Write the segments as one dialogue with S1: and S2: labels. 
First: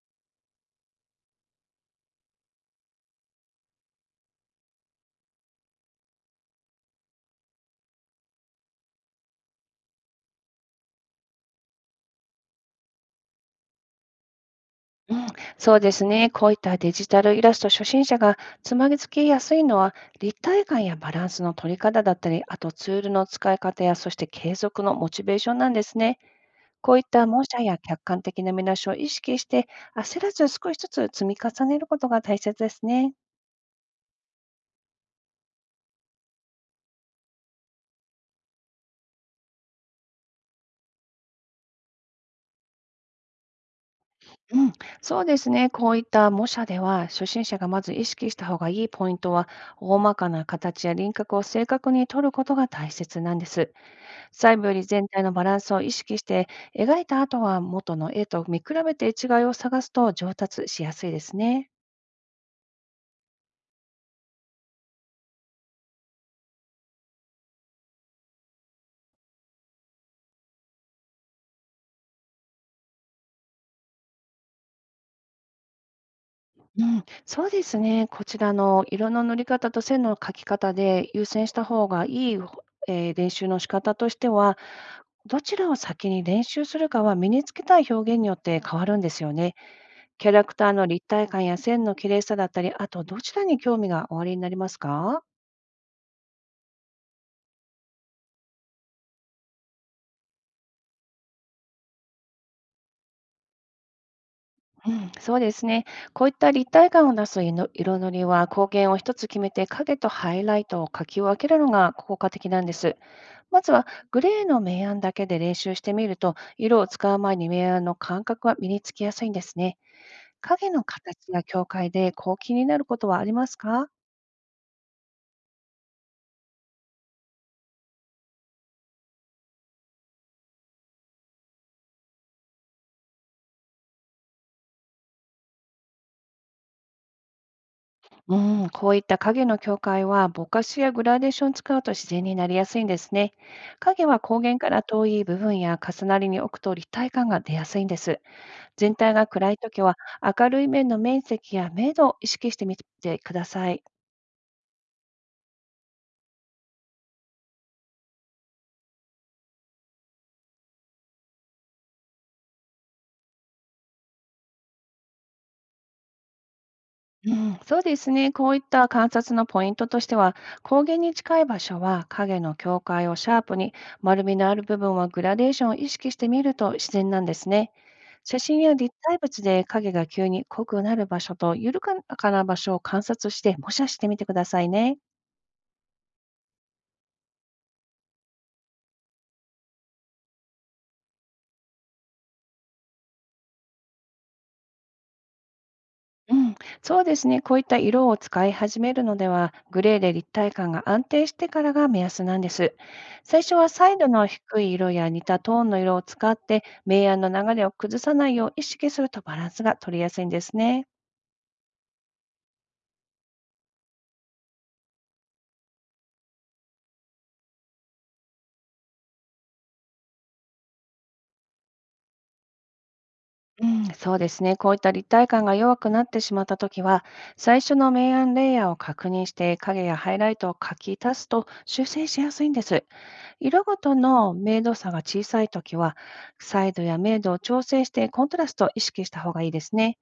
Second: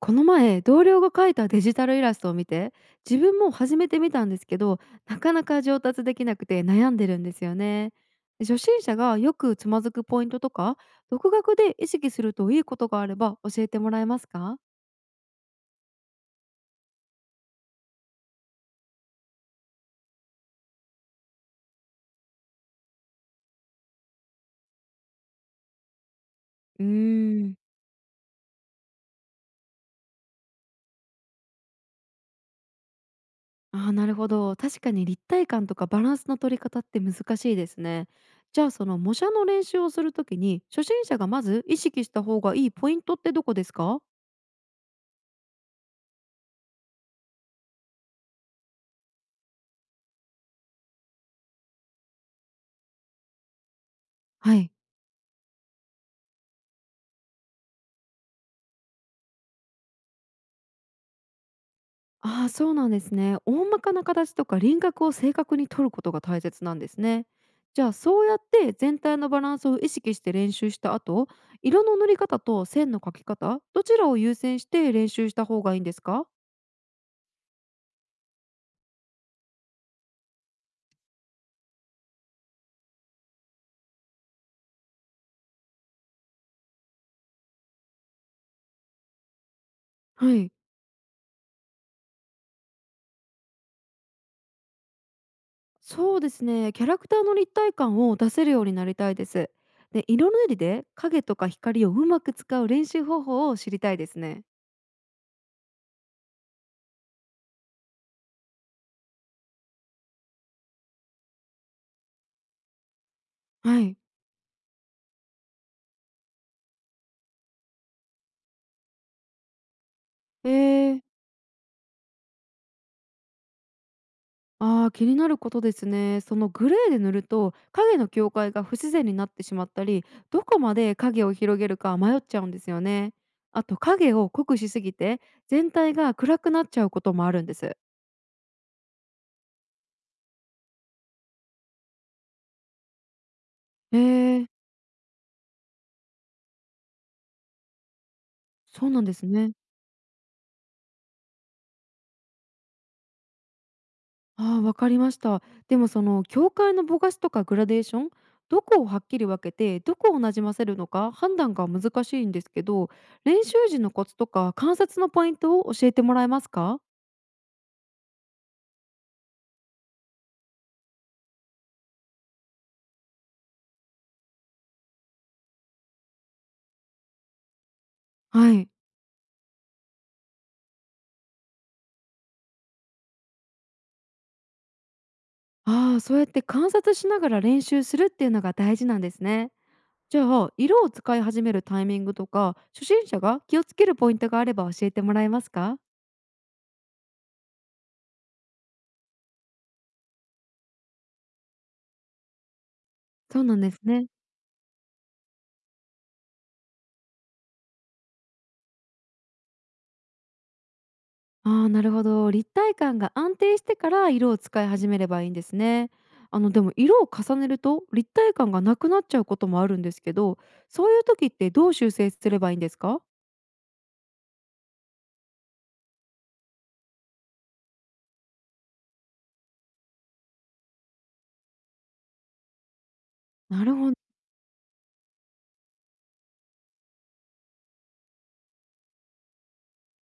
S1: この前同僚が描いたデジタルイラストを見て、自分も始めてみたんですけど、なかなか上達できなくて悩んでるんですよね。初心者がよくつまずくポイントとか、独学で意識するといいことがあれば教えてもらえますか？
S2: うん、そうですね。こういったデジタルイラスト初心者がつまずきやすいのは、立体感やバランスの取り方だったり、あとツールの使い方や、そして継続のモチベーションなんですね。
S1: う
S2: こういった模
S1: ーん、
S2: 写や客観的な見出しを意識して、焦らず少しずつ積み重ねることが大切ですね。
S1: あーなるほど、確かに立体感とかバランスの取り方って難しいですね。じゃあその模写の練習をするときに初心者がまず意識した方がいいポイントってどこですか？
S2: うん、そうですね。こういった模写では、初心者がまず意識した方がいいポイントは、大まかな形や輪郭を正確に取ることが大切なんです。
S1: は
S2: 細部
S1: い。
S2: より全体のバランスを意識して、描いた後は元の絵と見比べて違いを探すと上達しやすいですね。
S1: ああ、そうなんですね。大まかな形とか輪郭を正確に取ることが大切なんですね。じゃあそうやって全体のバランスを意識して練習した後、色の塗り方と線の描き方、どちらを優先して練習した方がいいんですか？
S2: うん、そうですね。こちらの色の塗り方と線の描き方で優先した方がいい、練習の仕方としては、どちらを先に練習するかは身につけたい表現によって変わるんですよね。キャ
S1: は
S2: ラ
S1: い。
S2: クターの立体感や線の綺麗さだったり、あとどちらに興味がおありになりますか？
S1: そうですね。キャラクターの立体感を出せるようになりたいです。で、色塗りで影とか光をうまく使う練習方法を知りたいですね。
S2: うん、そうですね。こういった立体感を出す色塗りは光源を一つ決めて影とハイライトを描き分けるのが効果的なんです。まず
S1: は
S2: は
S1: い。
S2: グレーの明暗だけで練習してみると色を使う前に明暗の感覚が身につきやすいんですね。
S1: え
S2: 影の
S1: ー
S2: 形や境界でこう気になることはありますか？
S1: ああ、気になることですね。そのグレーで塗ると影の境界が不自然になってしまったり、どこまで影を広げるか迷っちゃうんですよね。あと影を濃くしすぎて全体が暗くなっちゃうこともあるんです。
S2: うん、こういった影の境界はぼかしやグラデーションを使うと自然になりやすいんですね。
S1: へ
S2: 影は光
S1: え、
S2: 源から遠い部分や重なりに置くと立体感が出やすいんです。
S1: そう
S2: 全
S1: なんで
S2: 体
S1: す
S2: が暗
S1: ね。
S2: いときは、明るい面の面積や明度を意識してみてください。
S1: ああ、わかりました。でもその境界のぼかしとかグラデーション、どこをはっきり分けてどこをなじませるのか判断が難しいんですけど、練習時のコツとか観察のポイントを教えてもらえますか？
S2: うん、そうですね。こういった観察のポイントとしては、光源に近い場所は影の境界をシャープに、丸みのある部分はグラデーションを意識してみると自然なんですね。写
S1: は
S2: 真
S1: い。
S2: や立体物で影が急に濃くなる場所と緩やかな場所を観察して模写してみてくださいね。
S1: ああ、そうやって観察しながら練習するっていうのが大事なんですね。じゃあ、色を使い始めるタイミングとか、初心者が気をつけるポイントがあれば教えてもらえますか？
S2: うん、そうですね。こういった色を使い始めるのでは、グレーで立体感が安定してからが目安なんです。
S1: そ
S2: 最
S1: う
S2: 初
S1: なん
S2: は
S1: です
S2: 彩
S1: ね。
S2: 度の低い色や似たトーンの色を使って、明暗の流れを崩さないよう意識するとバランスが取りやすいんですね。
S1: ああ、なるほど。立体感が安定してから色を使い始めればいいんですね。あの、でも色を重ねると立体感がなくなっちゃうこともあるんですけど、そういう時ってどう修正すればいいんですか？
S2: うん、そうですね。こういった立体感が弱くなってしまったときは、最初の明暗レイヤーを確認して、影やハイライトを書き足すと修正しやすいんです。色
S1: なる
S2: ご
S1: ほ
S2: と
S1: ど。
S2: の明度差が小さいときは、サイドや明度を調整してコントラストを意識した方がいいですね。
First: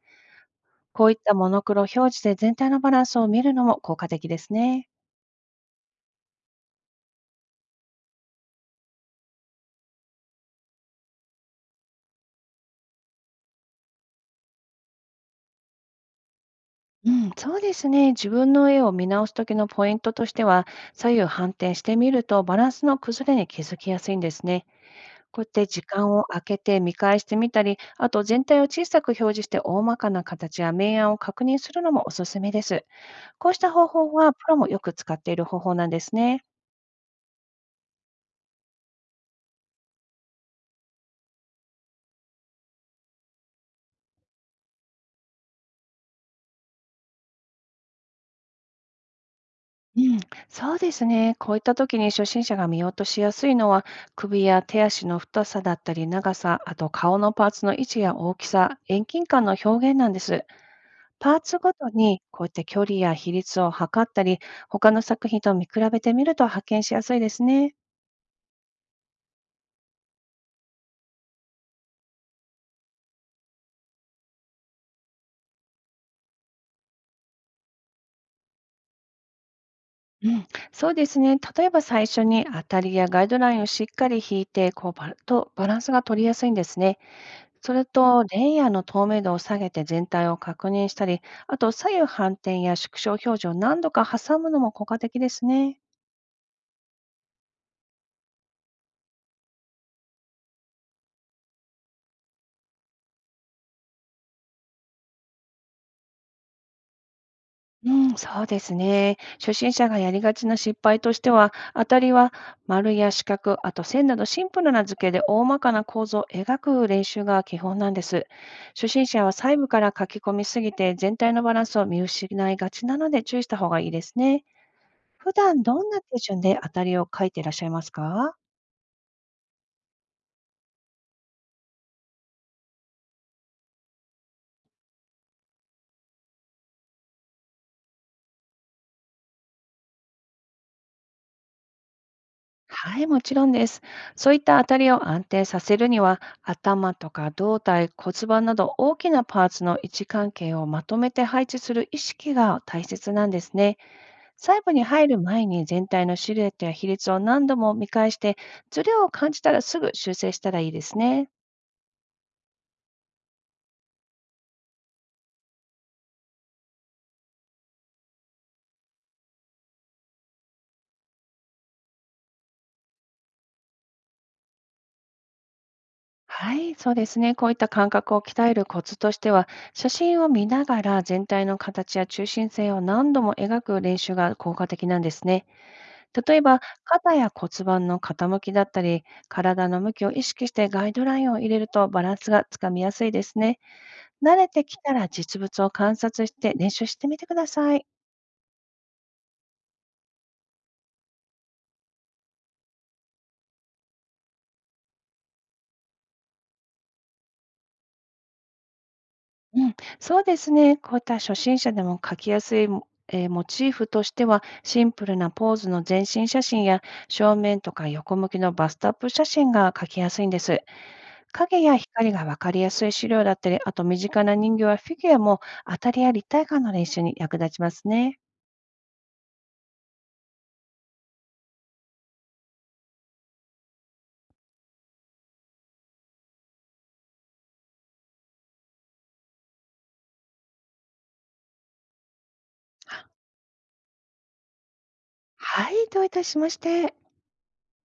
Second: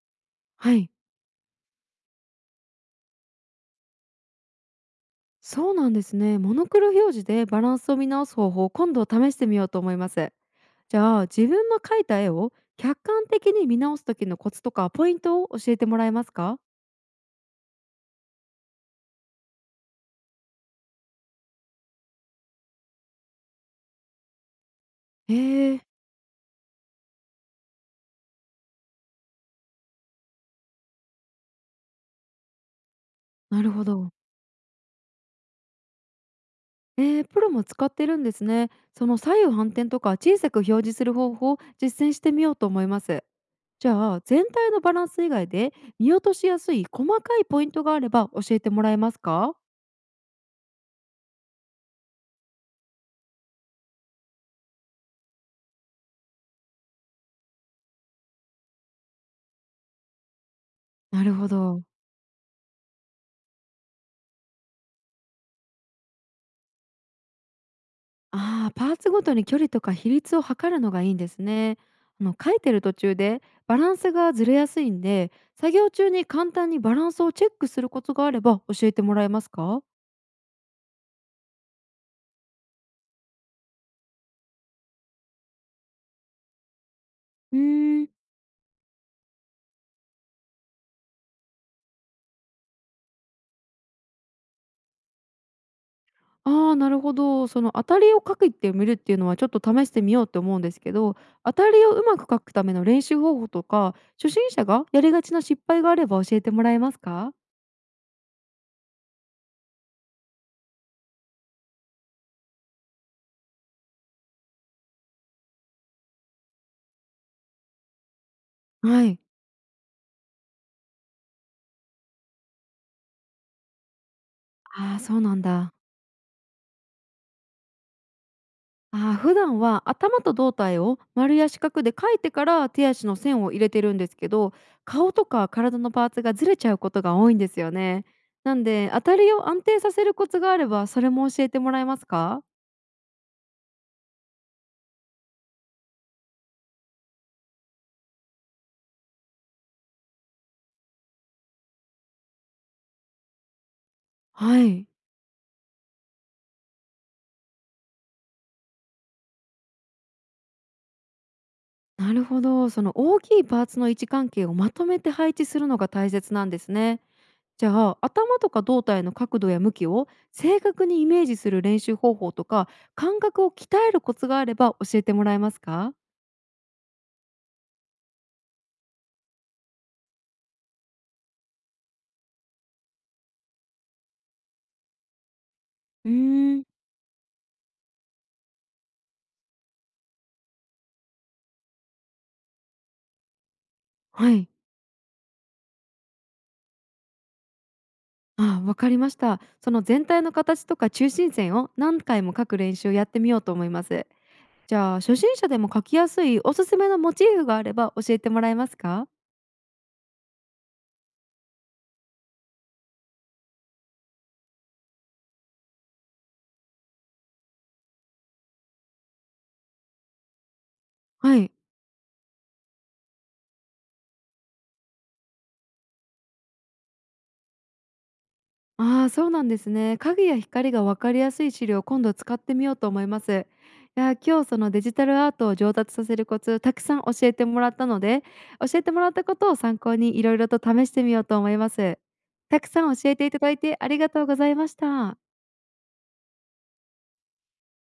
S1: はい。
S2: こういったモノクロ表示で全体のバランスを見るのも効果的ですね。
S1: そうなんですね。モノクロ表示でバランスを見直す方法、今度試してみようと思います。じゃあ自分の描いた絵を客観的に見直す時のコツとかポイントを教えてもらえますか？
S2: うん、そうですね。自分の絵を見直すときのポイントとしては、左右反転してみるとバランスの崩れに気づきやすいんですね。
S1: え
S2: こうやって
S1: ー、
S2: 時間を空けて見返してみたり、あと全体を小さく表示して大まかな形や明暗を確認するのもおすすめです。こうし
S1: な
S2: た
S1: るほ
S2: 方
S1: ど。
S2: 法はプロもよく使っている方法なんですね。
S1: えー、プロも使ってるんですね。その左右反転とか小さく表示する方法を実践してみようと思います。じゃあ全体のバランス以外で見落としやすい細かいポイントがあれば教えてもらえますか？
S2: うん、そうですね。こういった時に初心者が見落としやすいのは、首や手足の太さだったり長さ、あと顔のパーツの位置や大きさ、遠近感の表現なんです。
S1: なる
S2: パー
S1: ほ
S2: ツご
S1: ど。
S2: とにこういった距離や比率を測ったり、他の作品と見比べてみると発見しやすいですね。
S1: ああ、パーツごとに距離とか比率を測るのがいいんですね。あの書いてる途中でバランスがずれやすいんで、作業中に簡単にバランスをチェックするコツがあれば教えてもらえますか？
S2: うん、そうですね。例えば最初に当たりやガイドラインをしっかり引いて、こうバランスが取りやすいんですね。
S1: う
S2: それ
S1: ーん、
S2: と、レイヤーの透明度を下げて全体を確認したり、あと左右反転や縮小表示を何度か挟むのも効果的ですね。
S1: ああ、なるほど。その当たりを書くってみるっていうのはちょっと試してみようと思うんですけど、当たりをうまく書くための練習方法とか、初心者がやりがちな失敗があれば教えてもらえますか？
S2: うん、そうですね。初心者がやりがちな失敗としては、当たりは丸や四角、あと線などシンプルな図形で大まかな構造を描く練習が基本なんです。初
S1: は
S2: 心
S1: い。
S2: 者は細部から書き込みすぎて全体のバランスを見失いがちなので注意した方がいいですね。
S1: ああ、そう
S2: 普
S1: なん
S2: 段
S1: だ。
S2: どんな手順で当たりを書いていらっしゃいますか？
S1: あー普段は頭と胴体を丸や四角で描いてから手足の線を入れてるんですけど、顔とか体のパーツがずれちゃうことが多いんですよね。なんで当たりを安定させるコツがあればそれも教えてもらえますか？
S2: はい、もちろんです。そういった当たりを安定させるには、頭とか胴体、骨盤など大きなパーツの位置関係をまとめて配置する意識が大切なんですね。
S1: は
S2: 細部に
S1: い。
S2: 入る前に全体のシルエットや比率を何度も見返して、ズレを感じたらすぐ修正したらいいですね。
S1: なるほど、その大きいパーツの位置関係をまとめて配置するのが大切なんですね。じゃあ頭とか胴体の角度や向きを正確にイメージする練習方法とか、感覚を鍛えるコツがあれば教えてもらえますか？
S2: はい、そうですね。こういった感覚を鍛えるコツとしては、写真を見ながら全体の形や中心線を何度も描く練習が効果的なんですね。
S1: うー
S2: 例えば、
S1: ん。
S2: 肩や骨盤の傾きだったり、体の向きを意識してガイドラインを入れるとバランスがつかみやすいですね。
S1: は
S2: 慣れ
S1: い。
S2: てきたら実物を観察して練習してみてください。
S1: ああ、わかりました。その全体の形とか中心線を何回も書く練習をやってみようと思います。じゃあ初心者でも書きやすいおすすめのモチーフがあれば教えてもらえますか？
S2: うん、そうですね。こういった初心者でも描きやすいも、えーモチーフとしては、シンプルなポーズの全身写真や正面とか横向きのバストアップ写真が描きやすいんです。
S1: はい。
S2: 影や光が分かりやすい資料だったり、あと身近な人形やフィギュアも当たりや立体感の練習に役立ちますね。
S1: ああ、そうなんですね。影や光がわかりやすい資料を今度使ってみようと思います。いやー、今日そのデジタルアートを上達させるコツたくさん教えてもらったので、教えてもらったことを参考にいろいろと試してみようと思います。たくさん教えていただいてありがとうございました。
S2: はい、どういたしまして。